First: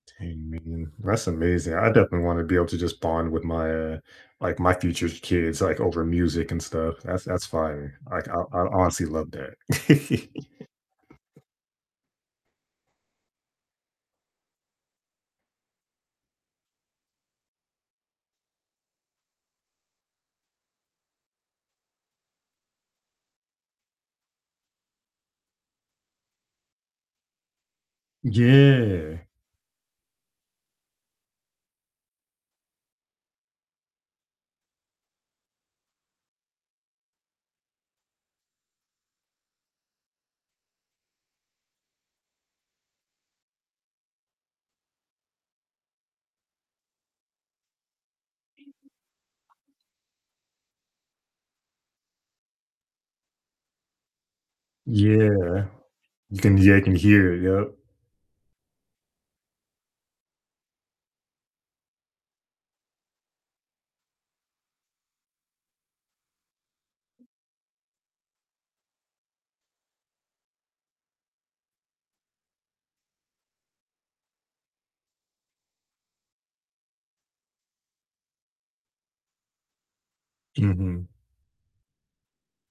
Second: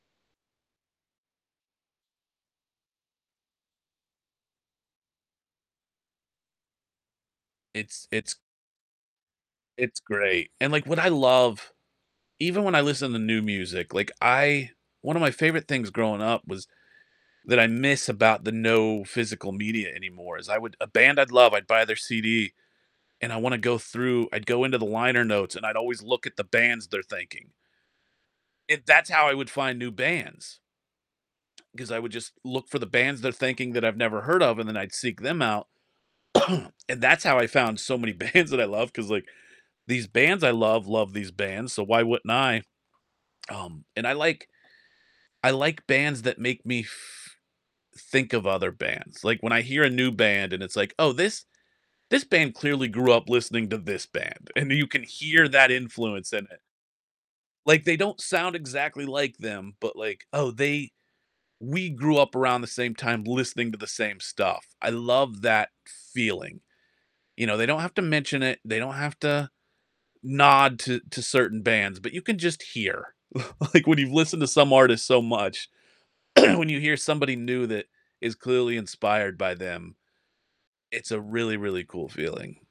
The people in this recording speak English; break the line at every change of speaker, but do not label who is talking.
Dang, man, that's amazing, I definitely wanna be able to just bond with my, uh like, my future s kids, like over music and stuff. That's that's fire,
It's
like I
it's
I honestly love that.
it's great, and, like, what I love, even when I listen to new music, like I one of my favorite things growing up was that I miss about the no physical media anymore is I would a band I'd love, I'd buy their CD, and I wanna go through I'd go into the liner notes, and I'd always look at the bands they're thanking. It that's
Yeah.
how I would find new bands. 'Cause I would just look for the bands they're thanking that I've never heard of, and then I'd seek them out, and that's how I found so many bands that I love, 'cause, like, these bands I love, love these bands, so, why wouldn't I Um, and I like I like bands that make me f think of other bands, like, when I hear a new band, and it's like, "Oh, this this band clearly grew up listening to this band," and you can hear
Yeah,
that influence
you
in
can
it.
yeah, I can hear it, yup.
Like they don't sound exactly like them, but like, "Oh, they we grew up around the same time listening to the same stuff." I love that feeling, you know, they don't have to mention it, they don't have to nod to to certain bands, but you can just hear. L like when you've listened to some artist so much, when you hear somebody new that is clearly inspired by them,
Mhm.
it's a really, really cool feeling